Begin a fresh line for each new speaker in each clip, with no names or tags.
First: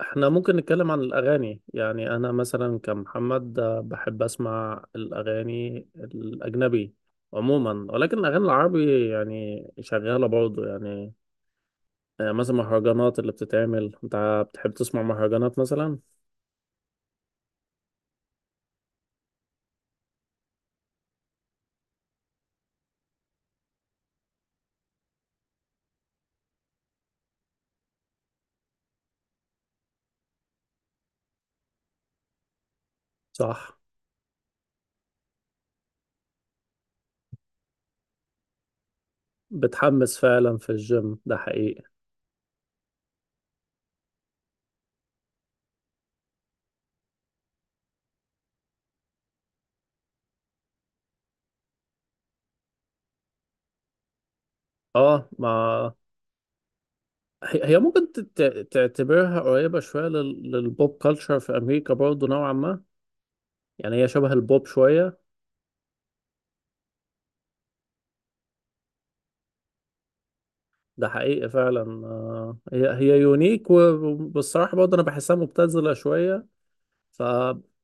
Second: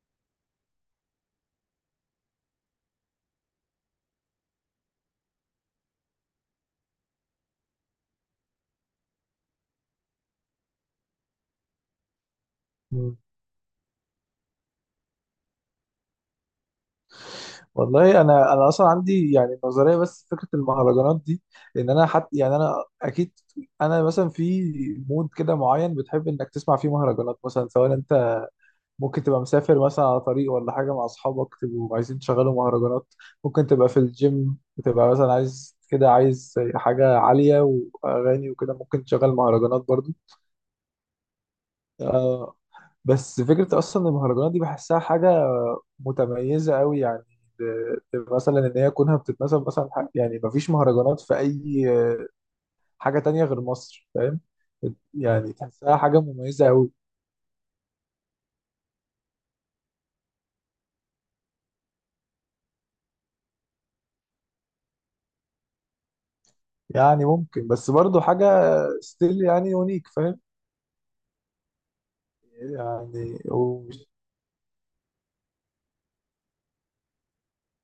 احنا ممكن نتكلم عن الأغاني. يعني أنا مثلا كمحمد، بحب أسمع الأغاني الأجنبي عموما، ولكن الأغاني العربي يعني شغالة برضه. يعني مثلا
مم.
مهرجانات اللي بتتعمل، أنت بتحب تسمع مهرجانات مثلا؟
والله انا اصلا عندي يعني نظريه بس فكره المهرجانات دي، ان انا حتى يعني انا، اكيد، انا مثلا في مود كده معين بتحب انك تسمع فيه مهرجانات. مثلا سواء انت ممكن تبقى مسافر مثلا على طريق ولا حاجه مع اصحابك، تبقوا عايزين تشغلوا مهرجانات. ممكن
صح.
تبقى في الجيم، بتبقى مثلا عايز كده، عايز حاجه عاليه واغاني وكده، ممكن تشغل مهرجانات برضو.
بتحمس فعلا في الجيم، ده حقيقي.
آه. بس فكرة أصلا المهرجانات دي بحسها حاجة متميزة أوي يعني. ب- مثلا إن هي كونها بتتناسب مثلا، يعني مفيش مهرجانات في أي حاجة تانية غير مصر، فاهم؟
اه ما
يعني تحسها حاجة مميزة أوي.
هي ممكن تعتبرها قريبة شوية للبوب كلتشر في أمريكا برضه نوعا ما. يعني هي شبه البوب شوية.
يعني ممكن، بس برضو حاجة ستيل، يعني يونيك، فاهم؟
ده حقيقي فعلا. هي
يعني
يونيك،
ومش...
وبالصراحة برضه أنا بحسها مبتذلة شوية. ف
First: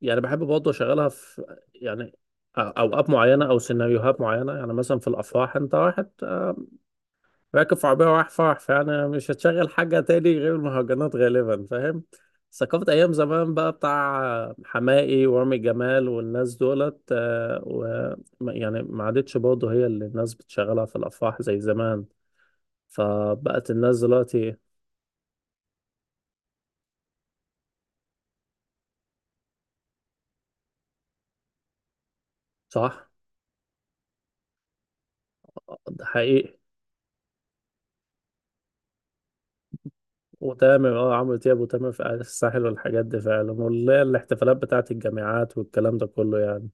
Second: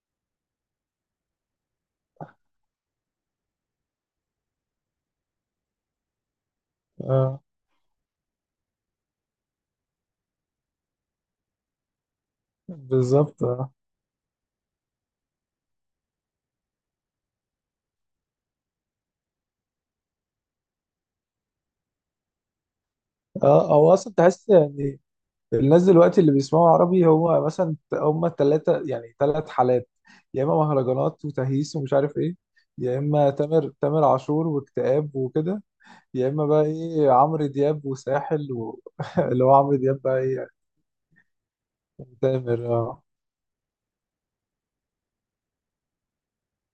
يعني بحب برضه أشغلها في، يعني، أوقات معينة أو سيناريوهات معينة. يعني مثلا في الأفراح، أنت واحد،
آه،
راكب في عربية ورايح فرح، فيعني مش هتشغل حاجة تاني غير المهرجانات غالبا، فاهم؟ ثقافة أيام
بالظبط،
زمان بقى
اه.
بتاع حماقي ورامي جمال والناس دولت، آه، و يعني ما عادتش برضه هي اللي الناس بتشغلها في الأفراح زي زمان. فبقت
آه، هو
الناس
أصلا تحس
دلوقتي
يعني الناس دلوقتي اللي بيسمعوا عربي هو مثلا هم التلاتة، يعني تلات حالات. يا اما مهرجانات وتهييس ومش عارف ايه، يا
صح.
اما تامر عاشور واكتئاب وكده،
ده
يا اما
حقيقي.
بقى ايه عمرو دياب وساحل و... اللي هو عمرو دياب بقى ايه يعني.
وتامر، اه، عمرو دياب وتامر في قعدة
تامر،
الساحل
اه،
والحاجات دي فعلا، واللي هي الاحتفالات بتاعت الجامعات والكلام ده كله يعني.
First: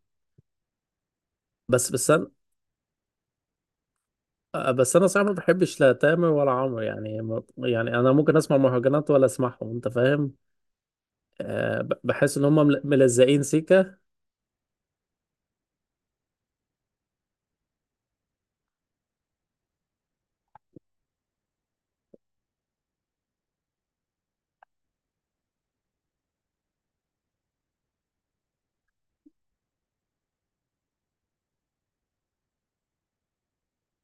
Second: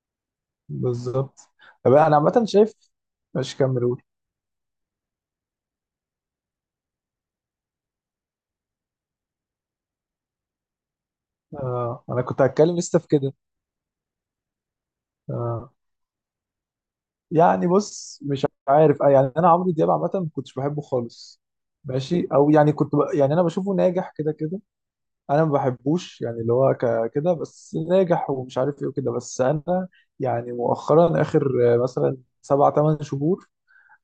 بالظبط.
بس
طب
بس
انا
انا،
عامة شايف، مش كاميرون.
بس انا صراحة ما بحبش لا تامر ولا عمرو. يعني يعني انا ممكن اسمع مهرجانات ولا اسمعهم، انت فاهم؟ أه،
آه، انا
بحس
كنت
ان هم
هتكلم لسه في كده.
ملزقين سيكة.
آه، يعني بص، مش عارف، آه، يعني انا عمرو دياب عامه ما كنتش بحبه خالص، ماشي، او يعني كنت يعني انا بشوفه ناجح كده كده. انا ما بحبوش يعني، اللي هو كده بس ناجح ومش عارف ايه وكده. بس انا يعني مؤخرا، اخر مثلا 7 8 شهور،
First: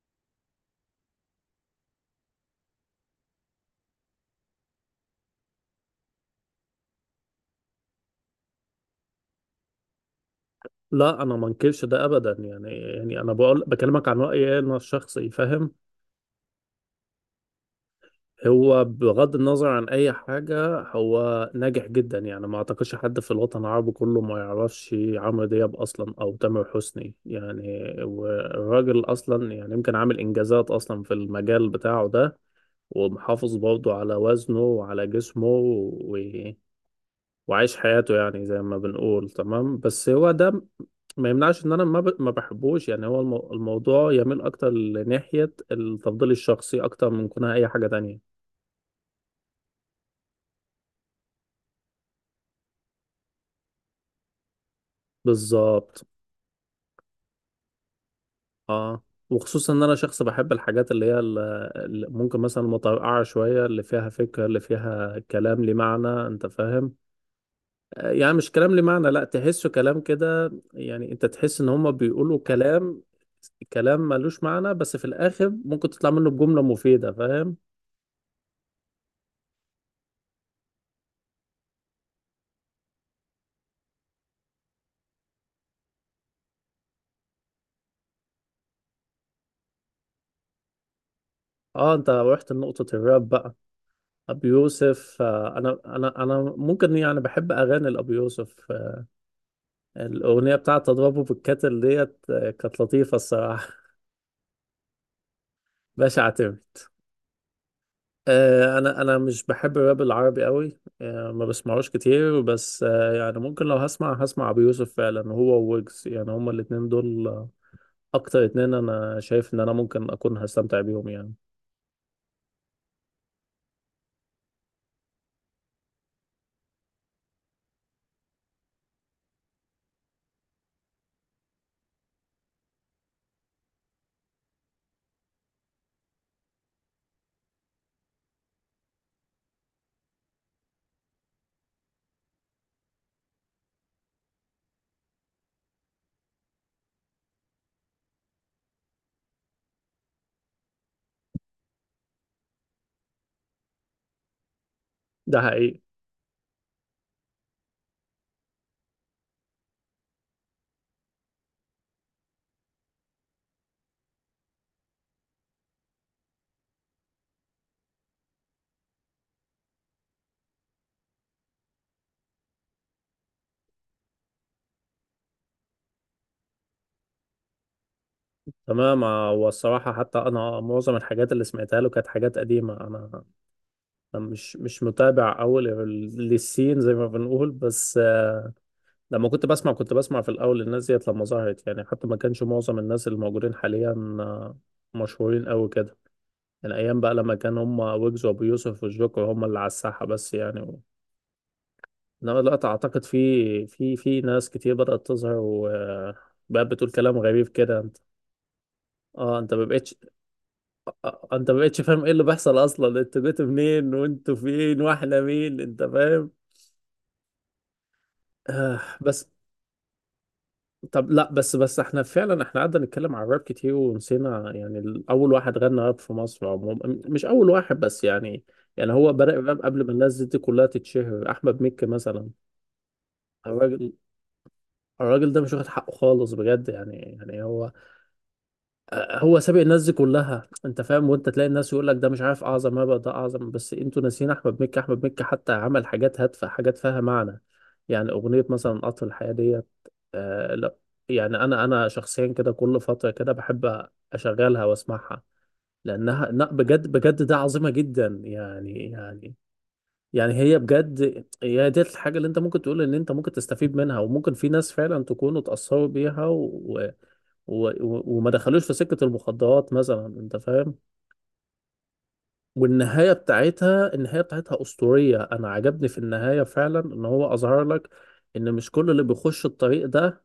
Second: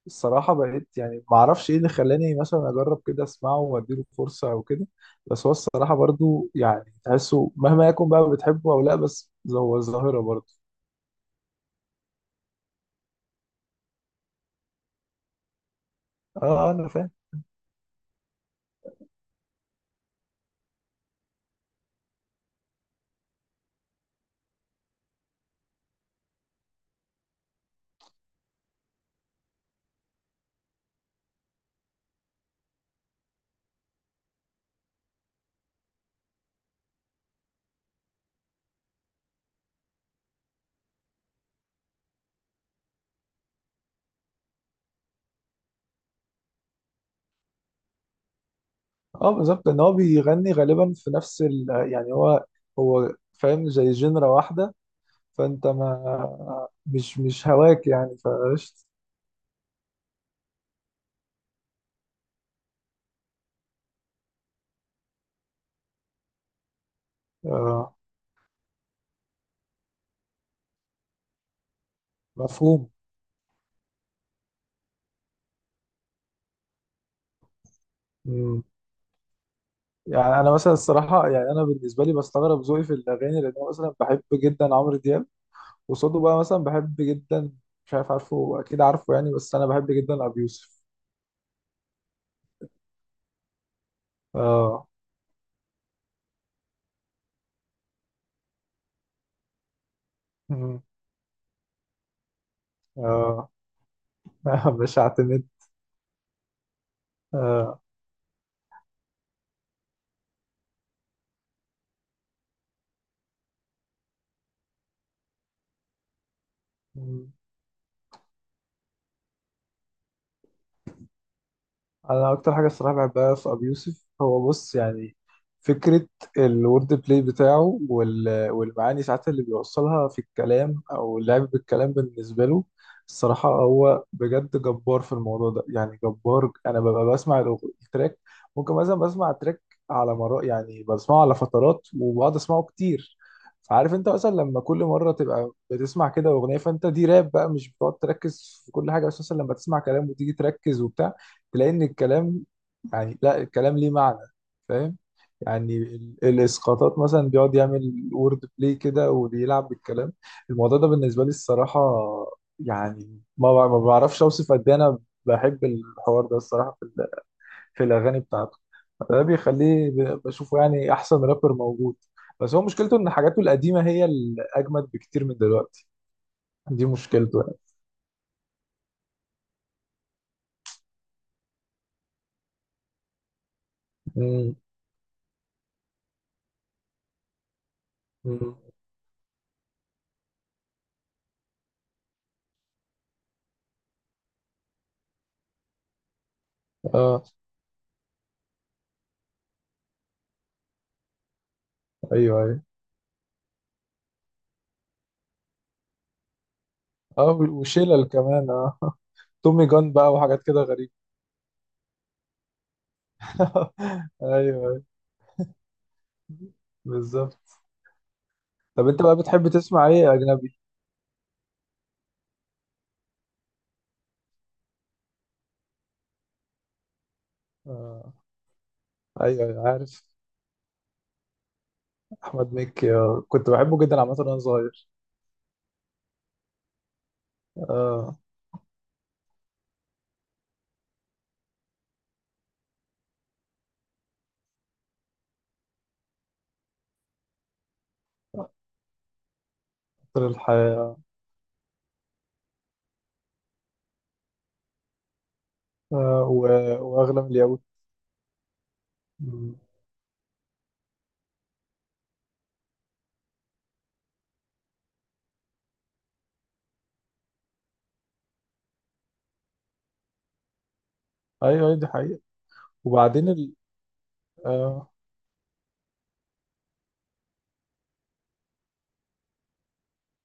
الصراحه بقيت يعني ما اعرفش ايه اللي خلاني مثلا اجرب كده اسمعه واديله فرصه او كده. بس هو الصراحه برضو يعني تحسه مهما يكون بقى، بتحبه او لا، بس هو ظاهره برضو.
لا انا ما انكرش ده ابدا. يعني يعني انا بقول بكلمك عن رأيي انا الشخصي، فاهم؟
اه انا فاهم.
هو بغض النظر عن اي حاجة، هو ناجح جدا. يعني ما اعتقدش حد في الوطن العربي كله ما يعرفش عمرو دياب اصلا او تامر حسني. يعني والراجل اصلا يعني يمكن عامل انجازات اصلا في المجال بتاعه ده، ومحافظ برضه على وزنه وعلى جسمه و... وعايش حياته يعني زي ما بنقول تمام. بس هو ده ما يمنعش ان انا ما بحبوش. يعني هو الموضوع يميل اكتر لناحية التفضيل الشخصي اكتر من كونها اي حاجة تانية.
اه بالظبط، ان هو بيغني غالبا في نفس ال... يعني هو، هو فاهم زي جنرا واحده. فانت
بالظبط
ما مش هواك يعني، فقشطة.
اه. وخصوصا ان انا شخص بحب الحاجات اللي هي اللي ممكن مثلا متوقعه شويه، اللي فيها فكره، اللي فيها كلام ليه معنى، انت فاهم؟
آه.
يعني مش كلام ليه معنى لا، تحسه كلام كده. يعني انت تحس ان هم بيقولوا
مفهوم.
كلام، كلام ملوش معنى، بس في الاخر ممكن تطلع منه بجمله مفيده، فاهم؟
مم. يعني انا مثلا الصراحه، يعني انا بالنسبه لي بستغرب ذوقي في الاغاني، لان انا مثلا بحب جدا عمرو دياب وصوته بقى مثلا بحب جدا. مش عارف، عارفه اكيد عارفه يعني، بس انا بحب جدا ابي يوسف.
اه انت رحت لنقطه الراب بقى. ابي
اه.
يوسف، انا ممكن يعني بحب اغاني لابي يوسف. الاغنيه
مم.
بتاعت اضربه بالكتل ديت، كانت لطيفه
اه.
الصراحه.
بشعت النت.
باشا اعتمد.
آه.
انا مش بحب الراب العربي قوي، ما بسمعوش كتير. بس يعني ممكن لو هسمع هسمع ابو يوسف فعلا، هو وويجز. يعني هما الاتنين دول اكتر اتنين انا شايف ان انا ممكن اكون هستمتع بيهم يعني.
انا اكتر حاجه الصراحه بحبها في ابي يوسف هو، بص يعني، فكره الورد بلاي بتاعه وال- والمعاني ساعات اللي بيوصلها في الكلام او اللعب بالكلام بالنسبه له. الصراحه هو بجد جبار في الموضوع ده يعني، جبار. انا ببقى بسمع التراك، ممكن مثلا بسمع تراك على مرات، يعني بسمعه على فترات وبقعد اسمعه كتير. فعارف انت مثلا لما كل مره تبقى بتسمع كده اغنيه، فانت دي راب بقى، مش بتقعد تركز في كل حاجه، بس مثلا لما تسمع كلام وتيجي تركز وبتاع تلاقي ان الكلام، يعني لا الكلام ليه معنى، فاهم؟
ده
يعني
حقيقي.
الاسقاطات مثلا بيقعد يعمل وورد بلاي كده وبيلعب بالكلام. الموضوع ده بالنسبه لي الصراحه، يعني ما بعرفش اوصف قد ايه انا بحب الحوار ده الصراحه في في الاغاني بتاعته. ده بيخليه بشوفه يعني احسن رابر موجود. بس هو مشكلته ان حاجاته القديمه هي الاجمد بكتير من دلوقتي، دي مشكلته يعني.
تمام. والصراحة حتى انا معظم الحاجات اللي سمعتها له كانت حاجات قديمة. انا أنا مش
امم
مش متابع اول للسين زي ما بنقول. بس
أمم.
لما كنت بسمع، كنت بسمع في الاول الناس ديت لما ظهرت. يعني حتى ما كانش معظم الناس اللي موجودين حاليا آه، مشهورين قوي كده، من ايام بقى
اه،
لما كان هم ويجز وابو يوسف والجوكر هم اللي على الساحه بس يعني و... انما
ايوه ايوه.
دلوقتي اعتقد في في ناس كتير بدات تظهر، وبقى بتقول كلام
اه
غريب كده. انت
وشلل كمان، اه،
اه، انت ما
تومي جان
بقتش،
بقى وحاجات كده غريبة.
انت ما بقتش فاهم ايه اللي بيحصل اصلا. انتوا جيتوا منين وانتوا
ايوه.
فين
أيوة،
واحنا مين، انت فاهم؟
بالظبط.
آه.
طب انت بقى
بس
بتحب تسمع ايه اجنبي؟
طب لا، بس احنا فعلا احنا قعدنا نتكلم عن الراب كتير ونسينا يعني اول واحد غنى راب في مصر عموما، مش اول واحد بس
آه.
يعني. يعني هو بدأ
ايوه.
الراب
أيوة،
قبل ما
عارف.
الناس دي كلها تتشهر، احمد مكي مثلا.
احمد مكي. آه. كنت بحبه
الراجل
جدا عامة وانا صغير.
الراجل ده مش واخد حقه خالص بجد. يعني يعني هو
آه.
هو سابق الناس دي كلها، انت فاهم؟ وانت تلاقي الناس يقول لك ده مش عارف اعظم هبه ده اعظم، بس انتوا ناسيين احمد مكي. احمد مكي حتى عمل حاجات هادفه، حاجات فيها معنى. يعني اغنيه مثلا قطر الحياه ديت.
قطر
آه لا،
الحياة.
يعني انا شخصيا كده كل فتره كده بحب اشغلها واسمعها، لانها
آه. و...
لا بجد
واغلى
بجد
من
ده
اليهود.
عظيمه جدا. يعني يعني
مم.
يعني هي بجد هي دي الحاجة اللي انت ممكن تقول ان انت ممكن تستفيد منها، وممكن في ناس فعلا تكونوا اتأثروا بيها، وما دخلوش في سكة المخدرات مثلا، انت فاهم؟
ايوه. أيوة، دي حقيقة.
والنهاية
وبعدين ال...
بتاعتها، النهاية بتاعتها
آه.
أسطورية. انا عجبني في النهاية فعلا ان هو اظهر لك ان مش كل اللي بيخش الطريق ده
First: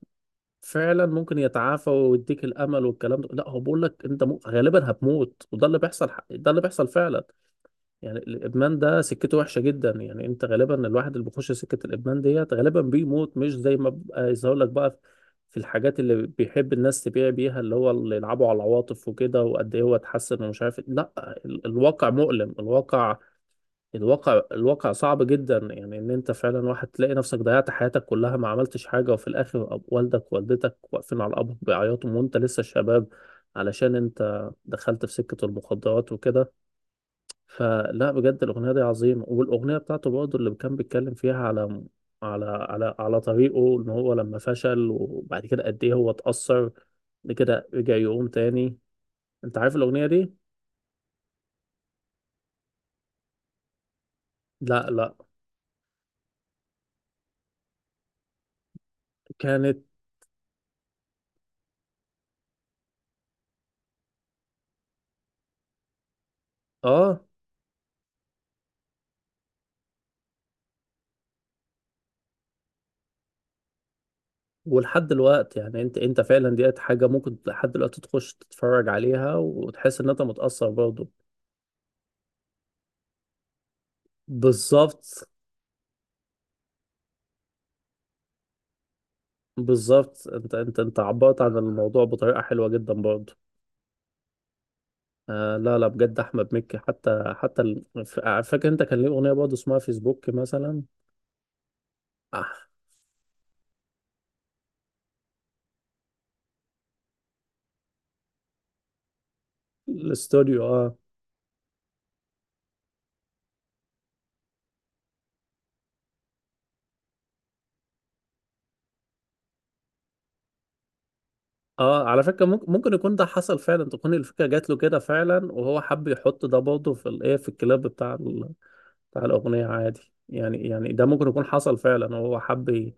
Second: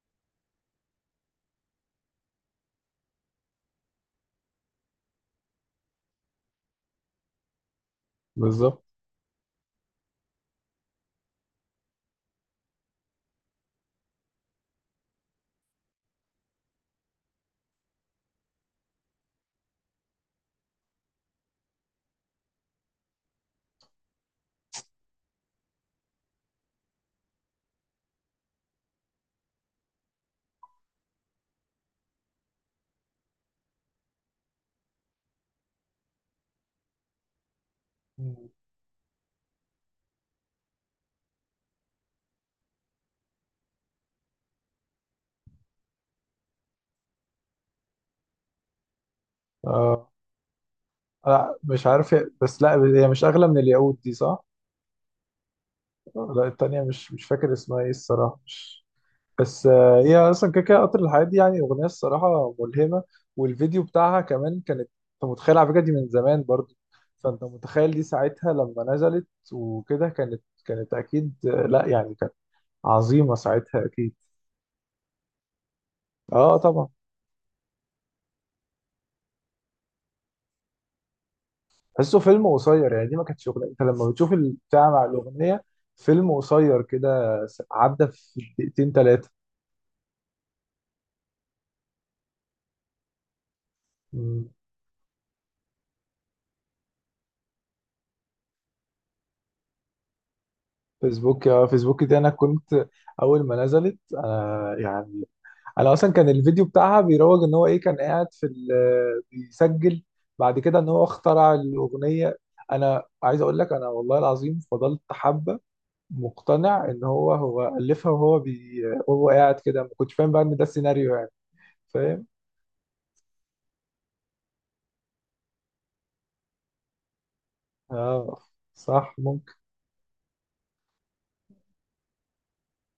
فعلا ممكن يتعافى ويديك الامل والكلام ده. لا، هو بيقول لك انت غالبا هتموت، وده اللي بيحصل، ده اللي بيحصل فعلا. يعني الادمان
بالظبط.
ده سكته وحشه جدا. يعني انت غالبا الواحد اللي بيخش سكه الادمان ديت غالبا بيموت، مش زي ما بقى يظهر لك بقى في الحاجات اللي بيحب الناس تبيع بيها، اللي هو اللي يلعبوا على العواطف وكده وقد ايه هو اتحسن ومش عارف إيه. لا، الواقع مؤلم. الواقع الواقع صعب جدا. يعني ان انت فعلا واحد تلاقي نفسك ضيعت حياتك كلها، ما عملتش حاجه، وفي الاخر والدك ووالدتك واقفين على الابر بيعيطوا وانت لسه شباب، علشان انت دخلت في سكه المخدرات وكده. فلا بجد
مم.
الأغنية دي عظيمة. والأغنية بتاعته برضه اللي كان بيتكلم فيها على طريقه إن هو لما فشل وبعد كده قد إيه هو اتأثر، بعد كده رجع يقوم تاني. أنت عارف الأغنية
آه.
دي؟
لا مش عارف، بس لا، هي مش اغلى من اليهود دي، صح؟
لا لا.
لا التانية، مش فاكر اسمها ايه الصراحة، مش... بس
كانت
آه، هي اصلا كده كده قطر الحياة دي يعني اغنية الصراحة ملهمة، والفيديو بتاعها كمان كانت. انت متخيل، على فكرة دي من زمان برضو.
آه.
فانت متخيل دي ساعتها لما نزلت وكده، كانت اكيد لا يعني كانت عظيمة ساعتها اكيد.
ولحد دلوقتي يعني أنت فعلا
اه
ديت
طبعا.
حاجة ممكن لحد دلوقتي تخش تتفرج عليها وتحس إن أنت متأثر برضه.
تحسه فيلم قصير يعني، دي ما كانتش اغنية، انت لما بتشوف البتاع مع
بالظبط.
الاغنية فيلم قصير كده، عدى في دقيقتين 3.
بالظبط أنت عبرت عن الموضوع بطريقة حلوة جدا برضه. آه لا لا، بجد احمد مكي، حتى فاكر انت كان ليه اغنيه برضه اسمها فيسبوك مثلا؟
فيسبوك يا فيسبوك دي انا
آه
كنت اول ما نزلت انا يعني، انا اصلا كان الفيديو بتاعها بيروج ان هو ايه، كان قاعد في بيسجل. بعد
الاستوديو
كده ان
اه.
هو اخترع الاغنيه. انا عايز اقول لك انا والله العظيم فضلت حبه، مقتنع ان هو الفها، وهو قاعد كده، ما كنتش فاهم بقى ان ده السيناريو يعني.
اه على
فاهم،
فكره ممكن ممكن يكون ده حصل فعلا، تكون الفكره جات له كده فعلا وهو حب يحط ده برضه في الايه، في الكلاب بتاع
اه، صح.
بتاع الاغنيه عادي. يعني يعني ده ممكن يكون حصل فعلا وهو حب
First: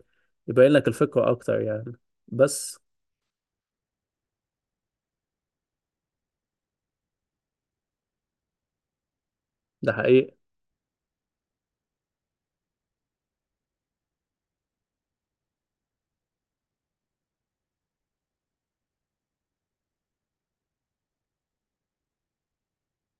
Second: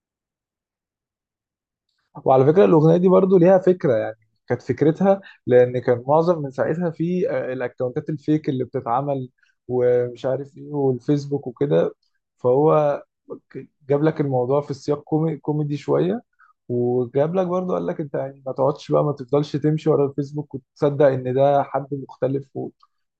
يبين لك الفكره اكتر يعني.
وعلى فكرة
بس
الأغنية دي برضو ليها فكرة يعني، كانت فكرتها، لأن كان معظم من ساعتها في الأكونتات الفيك اللي بتتعمل
ده
ومش
حقيقي.
عارف إيه، والفيسبوك وكده. فهو جاب لك الموضوع في سياق كوميدي شوية، وجاب لك برضو قال لك أنت يعني ما تقعدش بقى، ما تفضلش تمشي ورا الفيسبوك وتصدق إن ده حد مختلف و...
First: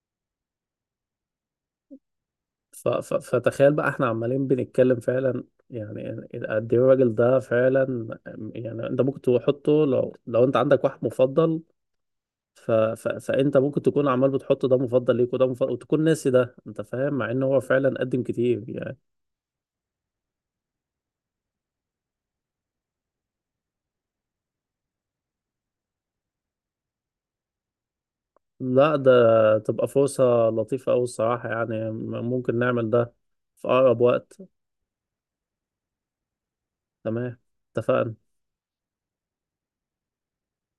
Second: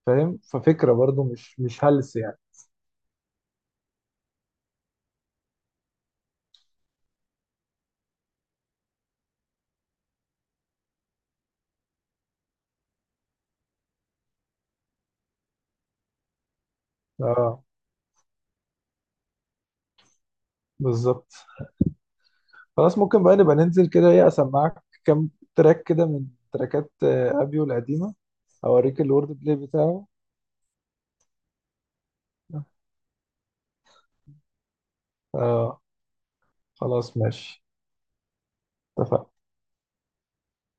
فاهم؟ ففكرة برضو مش هلس يعني.
فتخيل بقى احنا عمالين بنتكلم فعلا، يعني قد ايه الراجل ده فعلا. يعني انت ممكن تحطه لو، انت عندك واحد مفضل. ف ف فانت ممكن تكون عمال بتحط ده مفضل ليك وده مفضل، وتكون ناسي ده، انت فاهم؟ مع ان هو
اه
فعلا قدم كتير يعني.
بالظبط. خلاص ممكن بقى نبقى ننزل كده ايه، اسمعك كام تراك كده من تراكات ابيو القديمة،
لا
اوريك
ده
الورد بلاي
تبقى
بتاعه.
فرصة لطيفة قوي الصراحة. يعني ممكن نعمل ده في اقرب وقت.
اه خلاص
تمام.
ماشي.
اتفقنا.
اتفقنا.